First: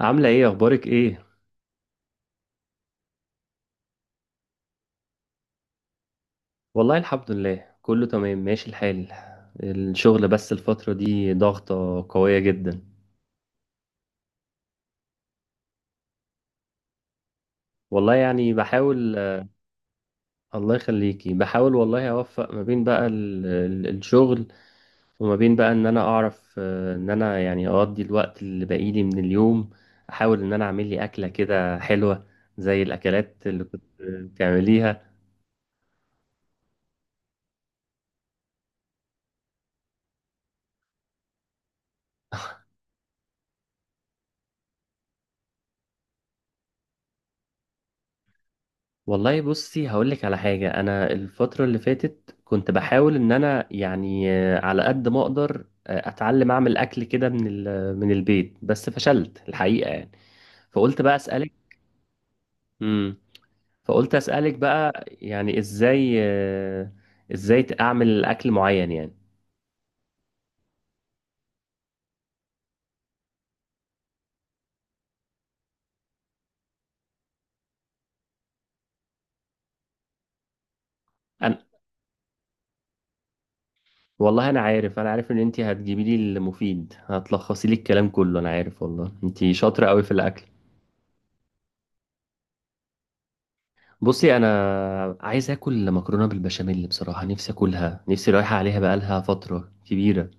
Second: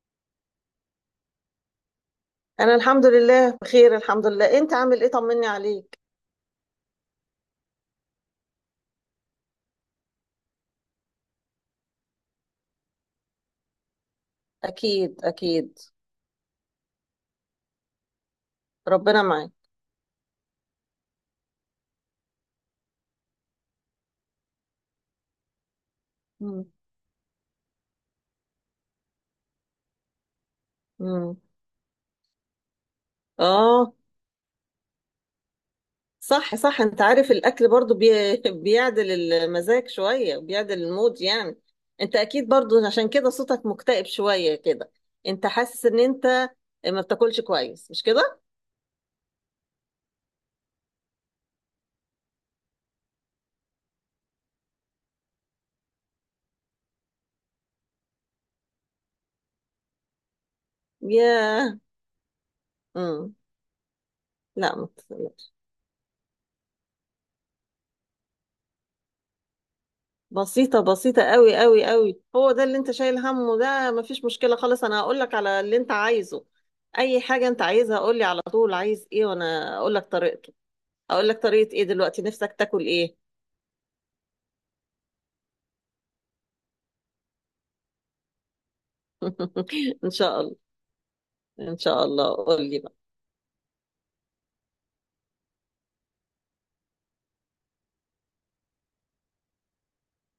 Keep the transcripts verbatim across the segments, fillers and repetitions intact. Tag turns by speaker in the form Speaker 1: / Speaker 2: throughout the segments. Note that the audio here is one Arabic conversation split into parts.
Speaker 1: عاملة ايه، اخبارك ايه؟
Speaker 2: انا الحمد لله بخير، الحمد لله. انت عامل ايه؟ طمني عليك.
Speaker 1: والله الحمد لله كله تمام ماشي الحال. الشغل بس الفترة دي ضغطة قوية جدا.
Speaker 2: اكيد اكيد.
Speaker 1: والله يعني بحاول.
Speaker 2: ربنا معاك.
Speaker 1: الله يخليكي، بحاول والله اوفق ما بين بقى ال- ال- الشغل وما بين بقى ان انا اعرف
Speaker 2: مم.
Speaker 1: آه، ان انا يعني اقضي الوقت اللي باقيلي من اليوم. احاول ان انا اعمل لي اكلة
Speaker 2: مم.
Speaker 1: كده حلوة، زي الاكلات اللي كنت
Speaker 2: اه.
Speaker 1: بتعمليها.
Speaker 2: صح صح، انت عارف الاكل برضو بي... بيعدل المزاج شوية، بيعدل المود يعني. انت اكيد برضو، عشان كده صوتك مكتئب شوية كده. انت حاسس ان انت ما بتاكلش كويس، مش كده؟
Speaker 1: والله بصي هقولك على حاجة. أنا الفترة اللي فاتت كنت بحاول إن أنا يعني آه، على قد ما أقدر آه، أتعلم أعمل أكل كده من ال- من البيت، بس فشلت الحقيقة يعني. فقلت بقى أسألك.
Speaker 2: يا
Speaker 1: امم.
Speaker 2: مم.
Speaker 1: فقلت أسألك
Speaker 2: لا، ما
Speaker 1: بقى،
Speaker 2: تقلقش.
Speaker 1: يعني إزاي آه، إزاي أعمل أكل معين يعني؟
Speaker 2: بسيطة بسيطة، قوي قوي قوي، هو ده اللي انت شايل همه. ده مفيش مشكلة خالص. انا هقول لك على اللي انت عايزه. اي حاجة انت عايزها قول لي على طول، عايز ايه وانا اقول لك طريقته. اقول لك
Speaker 1: أنا،
Speaker 2: طريقة ايه؟ دلوقتي نفسك تاكل ايه؟
Speaker 1: والله أنا عارف، أنا عارف إن أنتي هتجيبي لي المفيد، هتلخصي لي الكلام كله. أنا عارف والله أنتي شاطرة أوي في
Speaker 2: ان شاء
Speaker 1: الأكل.
Speaker 2: الله. ان شاء الله، قول لي بقى.
Speaker 1: بصي، انا عايز اكل مكرونه بالبشاميل. بصراحه نفسي اكلها، نفسي رايحه عليها بقالها فتره كبيره.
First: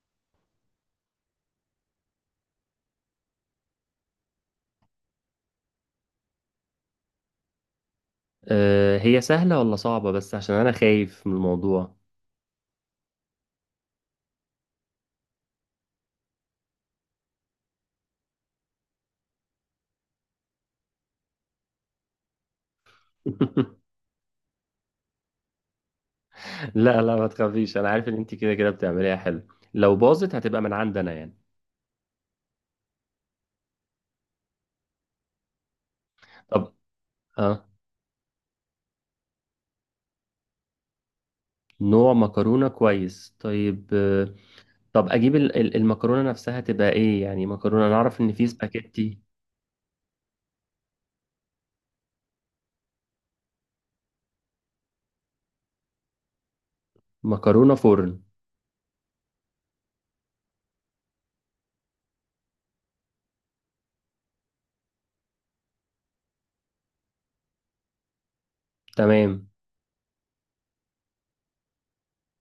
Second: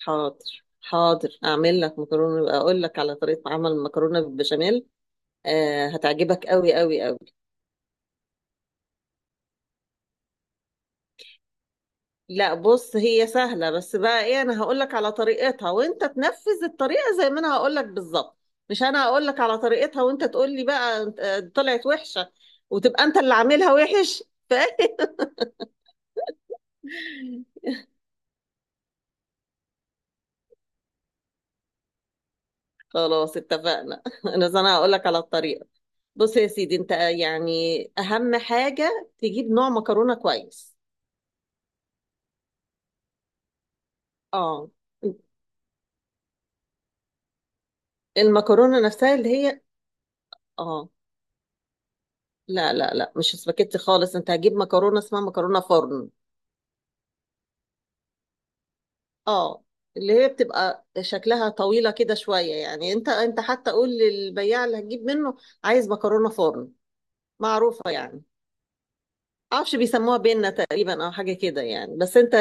Speaker 2: حاضر حاضر، اعمل لك مكرونة. اقول لك على طريقة عمل المكرونة بالبشاميل. آه، هتعجبك قوي قوي قوي.
Speaker 1: أه، هي سهله ولا صعبه؟ بس عشان انا خايف من الموضوع.
Speaker 2: لا، بص، هي سهلة بس. بقى ايه، انا هقولك على طريقتها وانت تنفذ الطريقة زي ما انا هقولك بالظبط. مش انا هقولك على طريقتها وانت تقولي بقى آه، طلعت وحشة. وتبقى انت اللي عاملها وحش. ف-
Speaker 1: لا لا، ما تخافيش. انا عارف ان انت كده كده بتعمليها حلو. لو باظت هتبقى من عندنا يعني.
Speaker 2: خلاص اتفقنا. انا زي انا هقولك على الطريقة. بص يا
Speaker 1: طب.
Speaker 2: سيدي، انت
Speaker 1: اه.
Speaker 2: يعني اهم حاجة تجيب نوع مكرونة كويس.
Speaker 1: نوع مكرونه كويس، طيب آه،
Speaker 2: اه.
Speaker 1: طب اجيب ال- ال- المكرونه نفسها تبقى ايه يعني؟ مكرونه، انا اعرف ان في
Speaker 2: المكرونة نفسها
Speaker 1: سباكيتي.
Speaker 2: اللي هي. اه. لا، لا، لا، مش سباكيتي خالص. انت هتجيب مكرونة اسمها مكرونة فرن.
Speaker 1: مكرونه فرن.
Speaker 2: اه. اللي هي بتبقى شكلها طويلة كده شوية يعني، انت انت حتى قول للبياع اللي هتجيب منه، عايز مكرونة فرن. معروفة يعني.
Speaker 1: تمام.
Speaker 2: معرفش بيسموها بينا تقريبا او حاجة كده يعني. بس انت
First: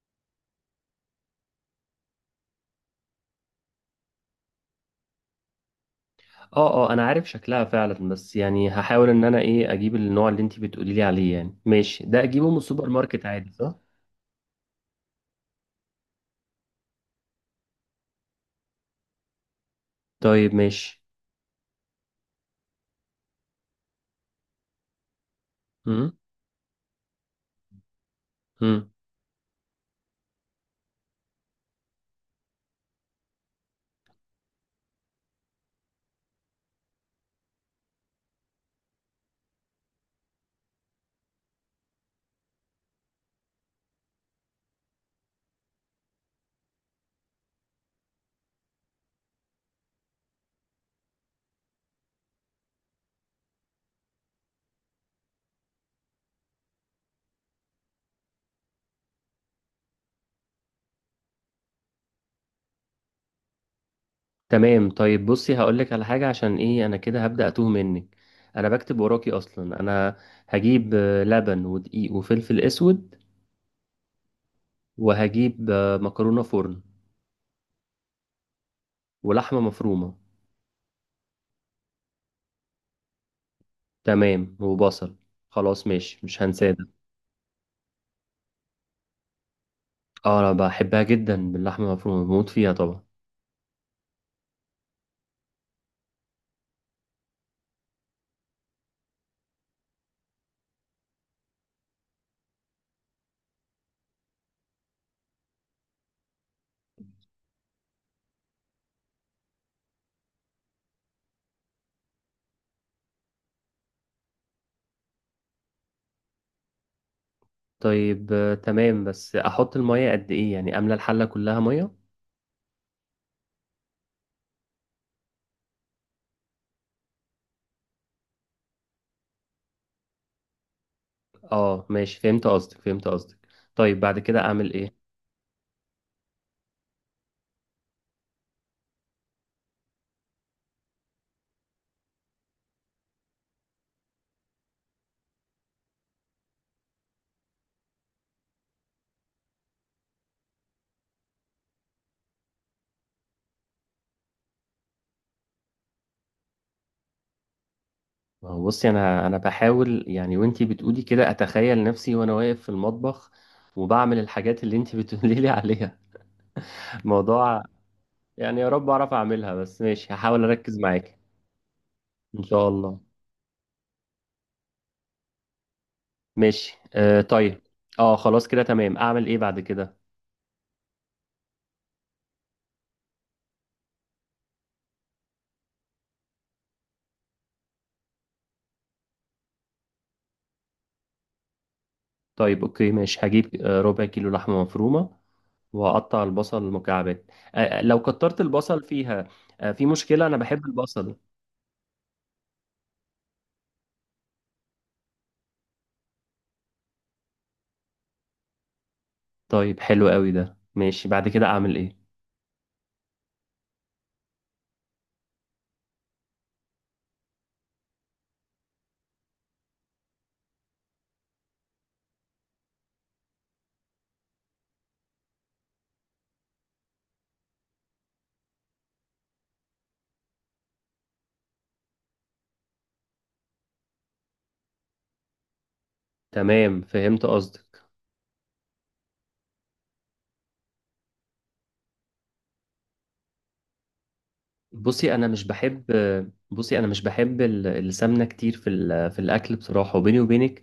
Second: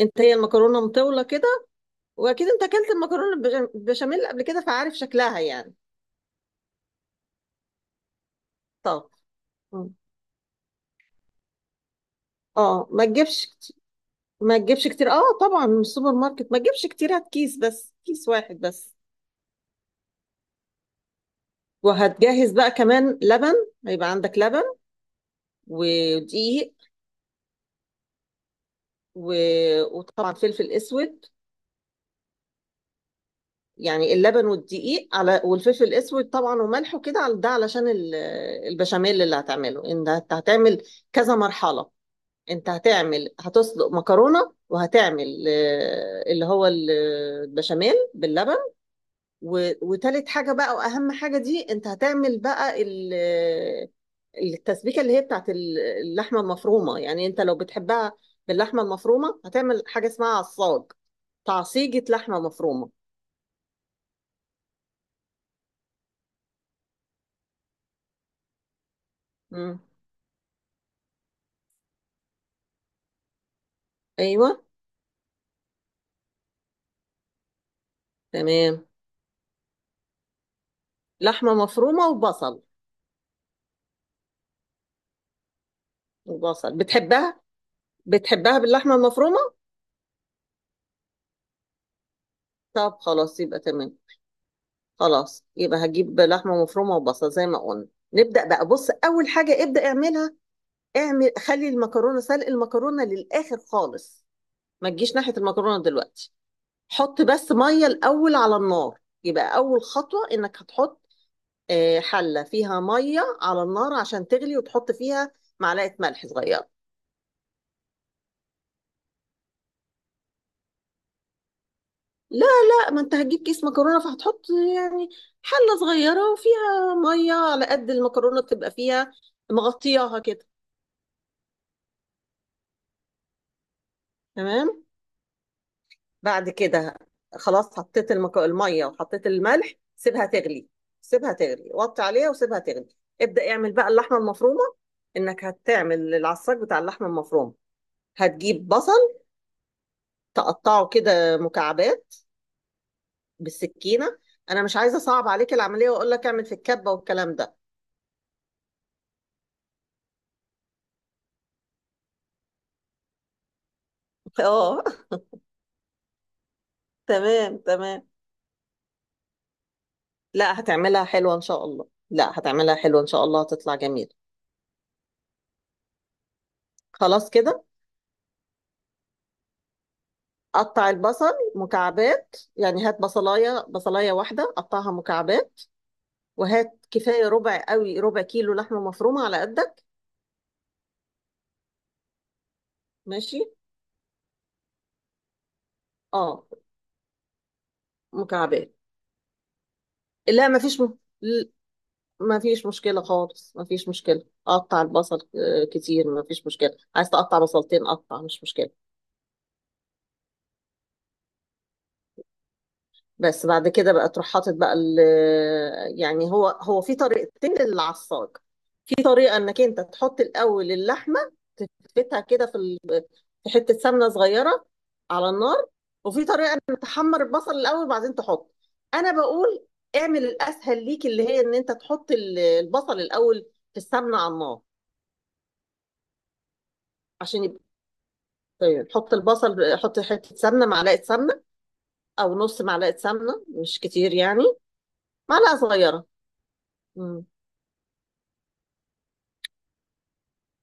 Speaker 2: انت هي المكرونة مطولة كده. واكيد انت اكلت المكرونة بالبش- بالبشاميل قبل كده، فعارف شكلها يعني.
Speaker 1: اه اه، انا عارف شكلها فعلا، بس يعني
Speaker 2: طب.
Speaker 1: هحاول ان انا ايه اجيب
Speaker 2: مم.
Speaker 1: النوع اللي انت بتقولي لي عليه. يعني ماشي، ده اجيبه من السوبر
Speaker 2: اه، ما
Speaker 1: ماركت
Speaker 2: تجيبش
Speaker 1: عادي صح؟
Speaker 2: كتير. ما تجيبش كتير، اه طبعا من السوبر ماركت. ما تجيبش كتير، هات كيس بس، كيس واحد بس.
Speaker 1: طيب ماشي.
Speaker 2: وهتجهز بقى كمان لبن. هيبقى عندك لبن
Speaker 1: امم.
Speaker 2: ودقيق
Speaker 1: امم.
Speaker 2: و... وطبعا فلفل اسود. يعني اللبن والدقيق على والفلفل الاسود طبعا وملح وكده، على ده علشان ال- البشاميل اللي هتعمله، انت هت- هتعمل كذا مرحلة. انت هتعمل هتسلق مكرونة، وهتعمل آه، اللي هو ال- البشاميل باللبن. و... وتالت حاجة بقى، وأهم حاجة دي، أنت هتعمل بقى ال... التسبيكة اللي هي بتاعت ال- اللحمة المفرومة. يعني أنت لو بتحبها باللحمة المفرومة، هتعمل حاجة اسمها عصاج، تعصيجة لحمة مفرومة.
Speaker 1: تمام طيب، بصي هقول لك على حاجه عشان ايه انا كده هبدا اتوه منك. انا بكتب وراكي
Speaker 2: مم.
Speaker 1: اصلا. انا هجيب آه، لبن ودقيق وفلفل اسود.
Speaker 2: أيوة.
Speaker 1: وهجيب آه، مكرونه فرن.
Speaker 2: تمام.
Speaker 1: ولحمه مفرومه.
Speaker 2: لحمة مفرومة وبصل.
Speaker 1: تمام، وبصل. خلاص ماشي، مش هنساه
Speaker 2: وبصل،
Speaker 1: ده.
Speaker 2: بتحبها بتحبها باللحمة المفرومة؟
Speaker 1: اه، انا بحبها جدا باللحمه المفرومه، بموت فيها
Speaker 2: طب
Speaker 1: طبعا.
Speaker 2: خلاص، يبقى تمام. خلاص يبقى هجيب لحمة مفرومة وبصل زي ما قلنا. نبدأ بقى. بص، أول حاجة ابدأ اعملها، اعمل خلي المكرونه، سلق المكرونه للاخر خالص. ما تجيش ناحيه المكرونه دلوقتي. حط بس ميه الاول على النار. يبقى اول خطوه انك هتحط آه، حله فيها ميه على النار عشان تغلي، وتحط فيها معلقه ملح صغيره.
Speaker 1: طيب آه، تمام، بس احط المية قد ايه يعني؟ املى الحلة كلها مية؟
Speaker 2: لا لا، ما انت هتجيب كيس مكرونه فهتحط يعني حله صغيره وفيها ميه على قد المكرونه تبقى فيها، مغطياها كده.
Speaker 1: اه ماشي، فهمت قصدك فهمت قصدك. طيب بعد كده اعمل
Speaker 2: تمام.
Speaker 1: ايه؟
Speaker 2: بعد كده، خلاص، حطيت المك... الميه وحطيت الملح، سيبها تغلي. سيبها تغلي، وطي عليها وسيبها تغلي. ابدأ اعمل بقى اللحمه المفرومه، انك هتعمل العصاج بتاع اللحمه المفرومه. هتجيب بصل، تقطعه كده مكعبات بالسكينه. انا مش عايزه اصعب عليك العمليه واقول لك اعمل في الكبه والكلام ده.
Speaker 1: ما هو بصي، انا انا بحاول يعني، وانتي بتقولي كده اتخيل نفسي وانا واقف في المطبخ وبعمل الحاجات اللي
Speaker 2: اه.
Speaker 1: انتي بتقولي لي عليها.
Speaker 2: تمام
Speaker 1: موضوع
Speaker 2: تمام.
Speaker 1: يعني، يا رب اعرف اعملها. بس ماشي هحاول
Speaker 2: لا،
Speaker 1: اركز
Speaker 2: هتعملها
Speaker 1: معاك.
Speaker 2: حلوه ان شاء الله. لا،
Speaker 1: ان شاء
Speaker 2: هتعملها
Speaker 1: الله.
Speaker 2: حلوه ان شاء الله، هتطلع جميل.
Speaker 1: ماشي آه
Speaker 2: خلاص
Speaker 1: طيب.
Speaker 2: كده.
Speaker 1: اه خلاص كده تمام. اعمل ايه بعد كده؟
Speaker 2: قطع البصل مكعبات يعني، هات بصلايه، بصلايه واحده، قطعها مكعبات. وهات كفايه، ربع قوي، ربع كيلو لحمه مفرومه على قدك.
Speaker 1: طيب اوكي ماشي،
Speaker 2: ماشي.
Speaker 1: هجيب آه، ربع كيلو لحمة مفرومة. وأقطع
Speaker 2: اه،
Speaker 1: البصل مكعبات. آه، لو كترت
Speaker 2: مكعبات.
Speaker 1: البصل فيها آه، في مشكلة؟ أنا
Speaker 2: لا، ما
Speaker 1: بحب
Speaker 2: فيش م...
Speaker 1: البصل.
Speaker 2: ما فيش مشكله خالص، ما فيش مشكله. قطع البصل آه، كتير، ما فيش مشكله. عايز تقطع بصلتين، قطع، مش مشكله.
Speaker 1: طيب حلو قوي ده، ماشي. بعد كده أعمل إيه؟
Speaker 2: بس بعد كده بقى تروح حاطط بقى ال... يعني هو هو في طريقتين للعصاج. في طريقه انك انت تحط الاول اللحمه، تفتها كده في في حتة سمنة صغيرة على النار. وفي طريقة انك تحمر البصل الاول وبعدين تحط. انا بقول اعمل الاسهل ليك، اللي هي ان انت تحط ال- البصل الاول في السمنة على النار
Speaker 1: تمام فهمت
Speaker 2: عشان يبقى.
Speaker 1: قصدك.
Speaker 2: طيب، حط البصل، حط حتة سمنة، معلقة سمنة، او نص معلقة سمنة، مش كتير يعني.
Speaker 1: بصي أنا مش
Speaker 2: معلقة
Speaker 1: بحب
Speaker 2: صغيرة.
Speaker 1: بصي أنا مش
Speaker 2: امم.
Speaker 1: بحب ال- السمنة كتير في ال- في الأكل، بصراحة. وبيني وبينك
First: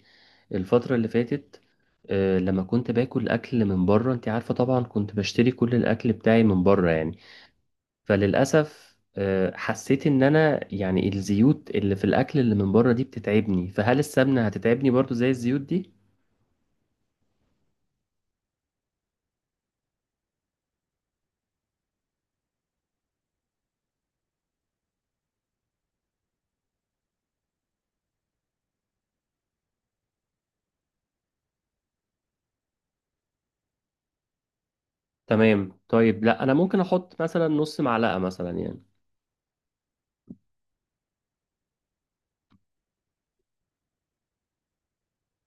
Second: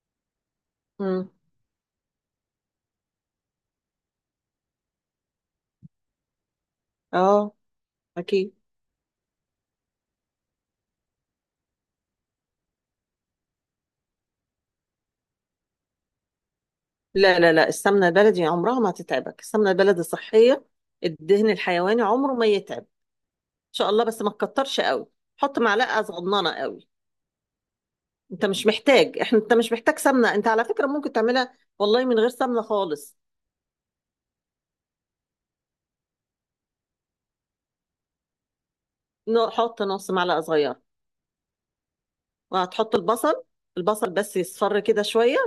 Speaker 1: الفترة اللي
Speaker 2: امم.
Speaker 1: فاتت آه، لما كنت باكل أكل من بره، أنت عارفة طبعا كنت بشتري كل الأكل بتاعي من بره يعني.
Speaker 2: اه، اكيد.
Speaker 1: فللأسف آه، حسيت إن أنا يعني الزيوت اللي في الأكل اللي من بره دي بتتعبني. فهل السمنة هتتعبني برضو زي الزيوت دي؟
Speaker 2: لا، لا، لا، السمنة البلدي عمرها ما هتتعبك. السمنة البلدي صحية. الدهن الحيواني عمره ما يتعب شاء الله. بس ما تكترش قوي. حط معلقه صغننه قوي. انت مش محتاج احنا انت مش محتاج سمنه. انت على فكره ممكن تعملها والله من غير سمنه خالص.
Speaker 1: تمام طيب، لا أنا ممكن أحط مثلا نص معلقة مثلا يعني.
Speaker 2: ن- حط نص معلقه صغيره. وهتحط البصل. البصل بس يصفر كده شويه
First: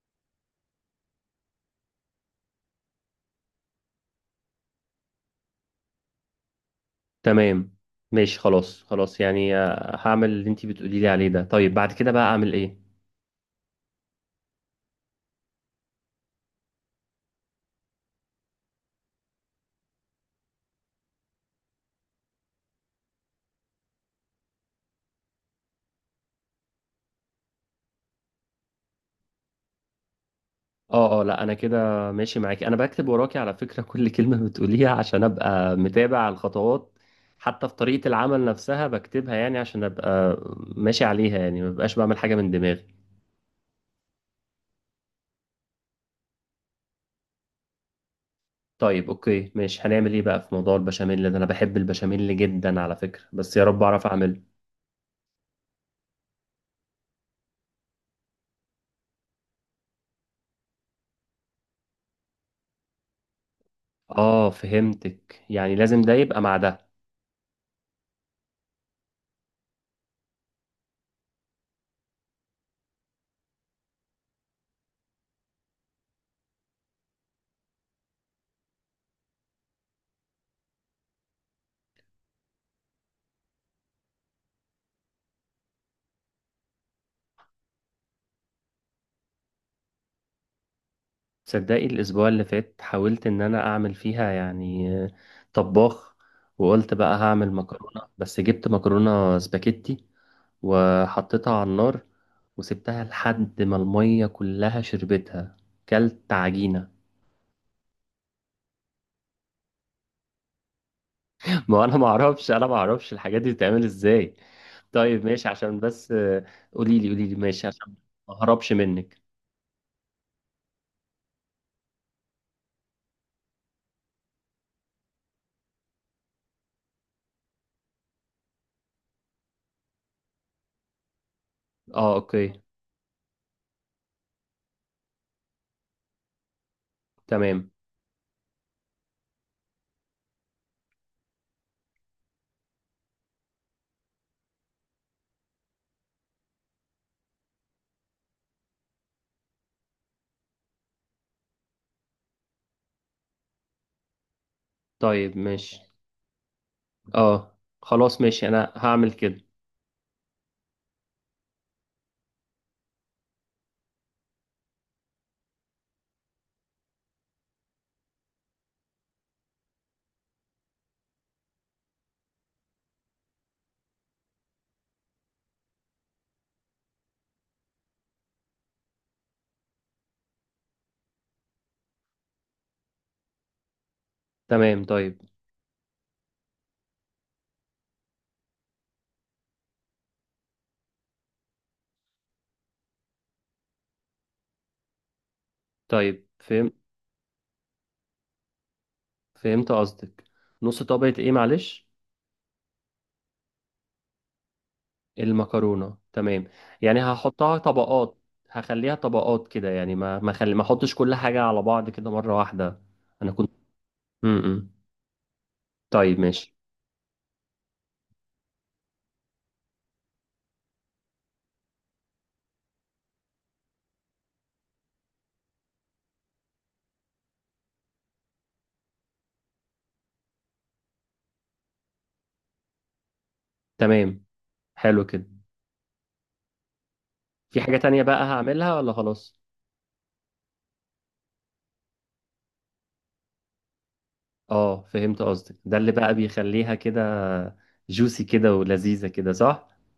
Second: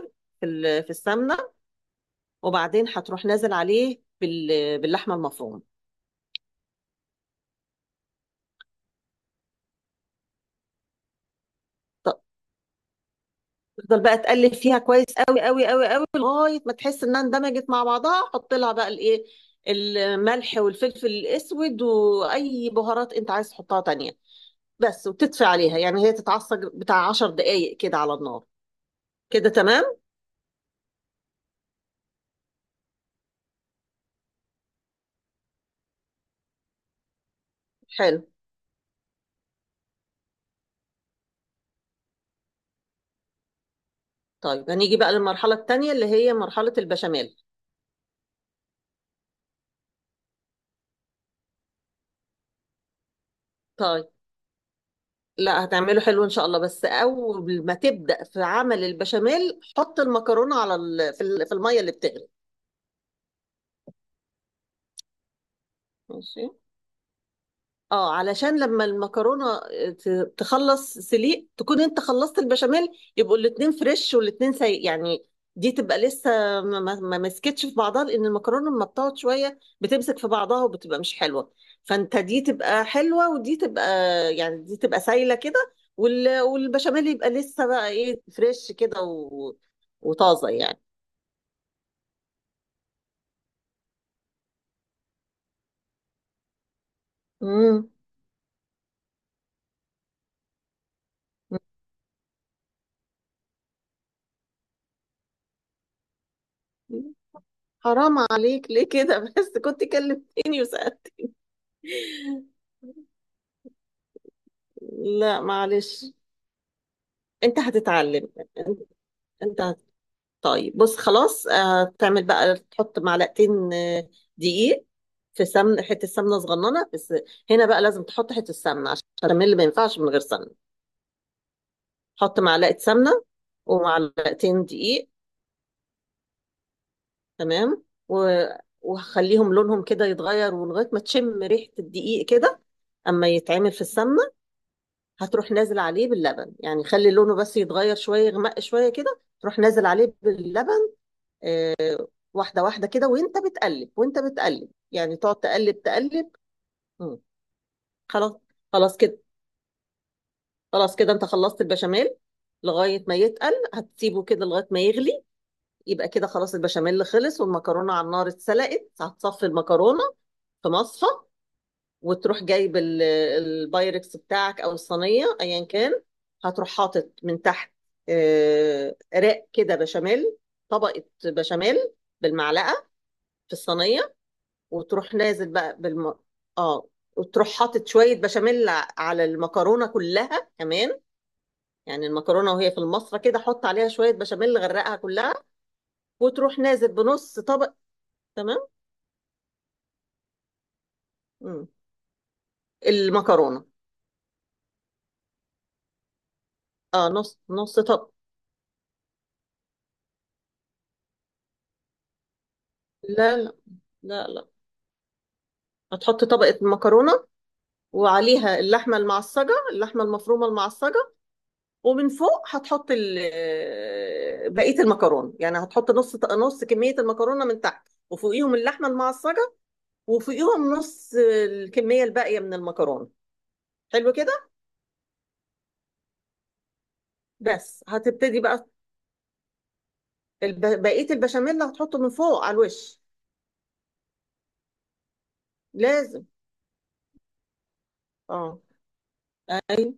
Speaker 2: في ال- في السمنه، وبعدين هتروح نازل عليه بال- باللحمه المفرومه.
Speaker 1: تمام ماشي، خلاص خلاص يعني آه، هعمل اللي انتي بتقولي لي عليه ده. طيب بعد كده
Speaker 2: ط-
Speaker 1: بقى أعمل إيه؟
Speaker 2: تفضل بقى تقلب فيها كويس، قوي قوي قوي قوي، لغايه ما تحس انها اندمجت مع بعضها. حط لها بقى الايه، الملح والفلفل الاسود واي بهارات انت عايز تحطها تانية. بس، وتطفي عليها يعني، هي تتعصج بتاع عشر دقايق كده على النار. كده تمام.
Speaker 1: اه اه، لا انا كده ماشي معاكي. انا بكتب وراكي على فكرة كل كلمة بتقوليها عشان ابقى متابع الخطوات. حتى في طريقة
Speaker 2: حلو.
Speaker 1: العمل نفسها بكتبها، يعني عشان ابقى ماشي عليها، يعني ما ببقاش بعمل حاجة من دماغي.
Speaker 2: طيب، هنيجي بقى للمرحلة التانية، اللي هي مرحلة البشاميل.
Speaker 1: طيب اوكي ماشي، هنعمل ايه بقى في موضوع البشاميل ده؟ انا بحب البشاميل جدا على فكرة، بس يا رب اعرف
Speaker 2: طيب.
Speaker 1: اعمله.
Speaker 2: لا، هتعمله حلو ان شاء الله. بس اول ما تبدأ في عمل البشاميل، حط المكرونة على ال... في ال- في المية اللي بتغلي.
Speaker 1: اه فهمتك، يعني لازم ده يبقى
Speaker 2: ماشي.
Speaker 1: مع ده.
Speaker 2: اه، علشان لما المكرونه آه، ت- تخلص سليق، تكون انت خلصت البشاميل. يبقوا الاتنين فريش والاتنين سي يعني. دي تبقى لسه، ما ما- ما مسكتش في بعضها، لان المكرونه لما بتقعد شويه بتمسك في بعضها وبتبقى مش حلوه. فانت دي تبقى حلوه، ودي تبقى، يعني دي تبقى سايله كده، وال- والبشاميل يبقى لسه بقى ايه فريش كده و- وطازه يعني.
Speaker 1: تصدقي الاسبوع اللي فات حاولت ان انا اعمل فيها يعني آه، طباخ. وقلت بقى هعمل
Speaker 2: امم.
Speaker 1: مكرونة، بس جبت مكرونة سباكيتي وحطيتها على النار وسبتها لحد ما المية كلها شربتها. كلت عجينة.
Speaker 2: حرام عليك، ليه كده؟ بس كنت كلمتني وسألت.
Speaker 1: ما هو انا ما اعرفش انا ما اعرفش الحاجات دي بتتعمل ازاي. طيب
Speaker 2: لا،
Speaker 1: ماشي عشان
Speaker 2: معلش.
Speaker 1: بس، قولي لي قولي لي
Speaker 2: انت
Speaker 1: ماشي عشان
Speaker 2: هتتعلم.
Speaker 1: ما اهربش منك.
Speaker 2: انت هت... طيب بص خلاص، آه، تعمل بقى، تحط معلقتين آه، دقيق في سمن، حته سمنه صغننه بس. هنا بقى لازم تحط حته سمنه، عشان البشاميل ما ينفعش من غير سمنه.
Speaker 1: اه
Speaker 2: حط
Speaker 1: اوكي
Speaker 2: معلقه سمنه ومعلقتين دقيق.
Speaker 1: تمام.
Speaker 2: تمام و... وخليهم لونهم كده يتغير، ولغايه ما تشم ريحه الدقيق كده اما يتعمل في السمنه. هتروح نازل عليه باللبن، يعني خلي لونه بس يتغير شويه، يغمق شويه كده، تروح نازل عليه باللبن، واحدة واحدة كده، وانت بتقلب، وانت بتقلب يعني،
Speaker 1: طيب
Speaker 2: تقعد
Speaker 1: ماشي.
Speaker 2: تقلب تقلب. مم.
Speaker 1: اه خلاص
Speaker 2: خلاص.
Speaker 1: ماشي، انا
Speaker 2: خلاص
Speaker 1: هعمل
Speaker 2: كده.
Speaker 1: كده.
Speaker 2: خلاص كده انت خلصت البشاميل. لغاية ما يتقل، هتسيبه كده لغاية ما يغلي. يبقى كده خلاص، البشاميل خلص والمكرونة على النار اتسلقت. هتصفي المكرونة في مصفى، وتروح جايب ال- البايركس بتاعك او الصينية، ايا كان. هتروح حاطط من تحت آه، رق كده بشاميل، طبقة بشاميل، بالمعلقة، في الصينية.
Speaker 1: تمام
Speaker 2: وتروح
Speaker 1: طيب.
Speaker 2: نازل بقى بالم... اه وتروح حاطط شوية بشاميل ع- على المكرونة كلها كمان. يعني المكرونة وهي في المصفى كده، حط عليها شوية بشاميل غرقها كلها.
Speaker 1: طيب
Speaker 2: وتروح
Speaker 1: فهم
Speaker 2: نازل بنص طبق. تمام.
Speaker 1: فهمت قصدك. نص طبقة ايه
Speaker 2: مم.
Speaker 1: معلش؟
Speaker 2: المكرونة.
Speaker 1: المكرونة، تمام. يعني
Speaker 2: اه، نص
Speaker 1: هحطها
Speaker 2: نص طبق.
Speaker 1: طبقات، هخليها طبقات كده، يعني ما ما خلي ما احطش كل حاجة على بعض كده مرة واحدة. انا
Speaker 2: لا،
Speaker 1: كنت
Speaker 2: لا، لا،
Speaker 1: م
Speaker 2: لا،
Speaker 1: -م. طيب
Speaker 2: هتحط
Speaker 1: ماشي.
Speaker 2: طبقة مكرونة، وعليها اللحمة المعصجة، اللحمة المفرومة المعصجة. ومن فوق هتحط ال- آه، بقية المكرونة. يعني هتحط نص نص كمية المكرونة من تحت، وفوقيهم اللحمة المعصجة، وفوقيهم نص الكمية الباقية من المكرونة. حلو
Speaker 1: تمام،
Speaker 2: كده.
Speaker 1: حلو كده. في حاجة
Speaker 2: بس
Speaker 1: تانية بقى
Speaker 2: هتبتدي بقى
Speaker 1: هعملها ولا خلاص؟
Speaker 2: الب... بقية البشاميل اللي هتحطه من فوق على الوش.
Speaker 1: اه فهمت قصدك، ده اللي بقى
Speaker 2: لازم.
Speaker 1: بيخليها كده جوسي كده
Speaker 2: اه.
Speaker 1: ولذيذة كده صح؟
Speaker 2: اي،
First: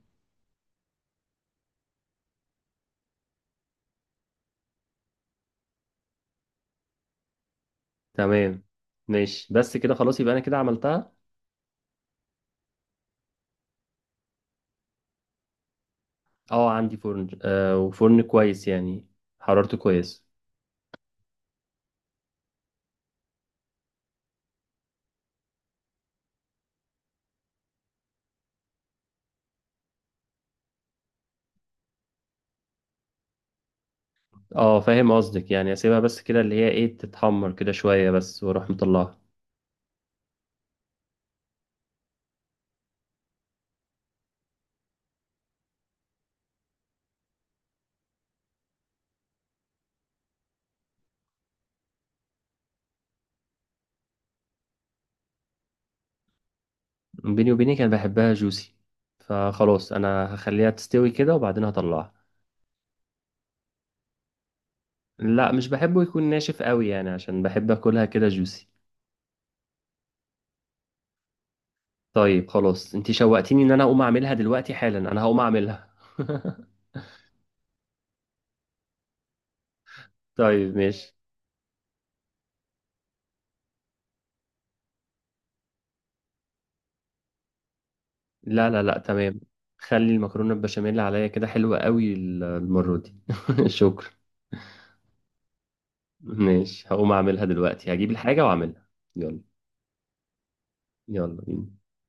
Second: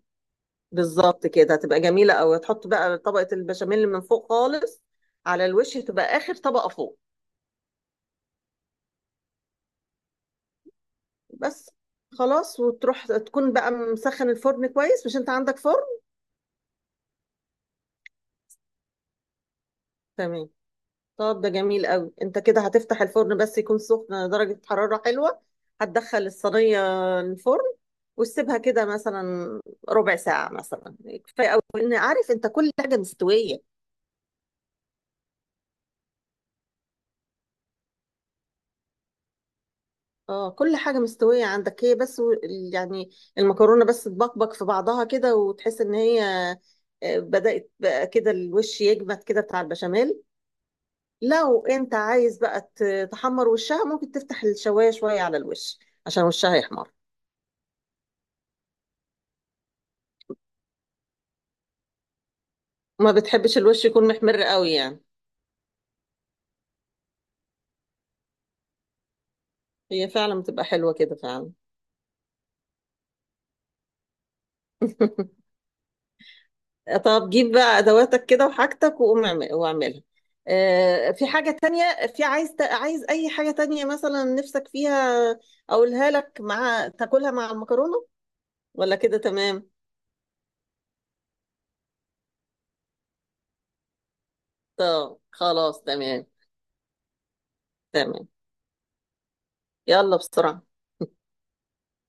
Speaker 2: بالظبط كده هتبقى جميلة أوي. هتحط بقى طبقة البشاميل من فوق خالص، على الوش، هتبقى آخر طبقة فوق.
Speaker 1: تمام ماشي، بس كده خلاص يبقى انا كده عملتها.
Speaker 2: بس. خلاص، وتروح تكون بقى مسخن الفرن كويس، مش انت عندك فرن؟
Speaker 1: اه عندي فرن آه وفرن كويس يعني، حرارته كويس.
Speaker 2: تمام. طب ده جميل قوي. انت كده هتفتح الفرن بس يكون سخن، درجة حرارة حلوة. هتدخل الصينية الفرن، وتسيبها كده مثلا ربع ساعة مثلا، كفاية قوي، لان عارف انت كل حاجة مستوية.
Speaker 1: اه فاهم قصدك، يعني اسيبها بس كده اللي هي ايه تتحمر كده شوية بس واروح مطلعها؟
Speaker 2: اه، كل حاجة مستوية عندك هي بس و- يعني المكرونة بس تبقبق في بعضها كده، وتحس ان هي آه، بدأت بقى كده الوش يجمد كده بتاع البشاميل. لو انت عايز بقى ت- تحمر وشها، ممكن تفتح الشواية شوية على الوش عشان وشها يحمر.
Speaker 1: بيني وبينك انا بحبها جوسي، فخلاص انا هخليها تستوي كده وبعدين هطلعها.
Speaker 2: ما بتحبش الوش يكون محمر قوي يعني؟
Speaker 1: لا مش بحبه يكون ناشف قوي يعني، عشان بحب اكلها كده جوسي.
Speaker 2: هي فعلا بتبقى حلوة كده فعلا.
Speaker 1: طيب خلاص، انت شوقتيني ان انا اقوم اعملها دلوقتي حالا. انا هقوم اعملها
Speaker 2: طب، جيب بقى ادواتك كده وحاجتك، وقوم اعمل- واعملها.
Speaker 1: طيب
Speaker 2: آه،
Speaker 1: ماشي.
Speaker 2: في حاجة تانية؟ في عايز ت- عايز اي حاجة تانية مثلا نفسك فيها، اقولها لك، مع تاكلها مع المكرونة؟
Speaker 1: لا لا
Speaker 2: ولا
Speaker 1: لا،
Speaker 2: كده
Speaker 1: تمام.
Speaker 2: تمام؟
Speaker 1: خلي المكرونة البشاميل عليا كده حلوة قوي ال- المرة دي. شكرا.
Speaker 2: طب خلاص تمام.
Speaker 1: ماشي هقوم اعملها دلوقتي، هجيب
Speaker 2: تمام.
Speaker 1: الحاجة واعملها. يلا.
Speaker 2: يلا بسرعة.
Speaker 1: يلا بينا.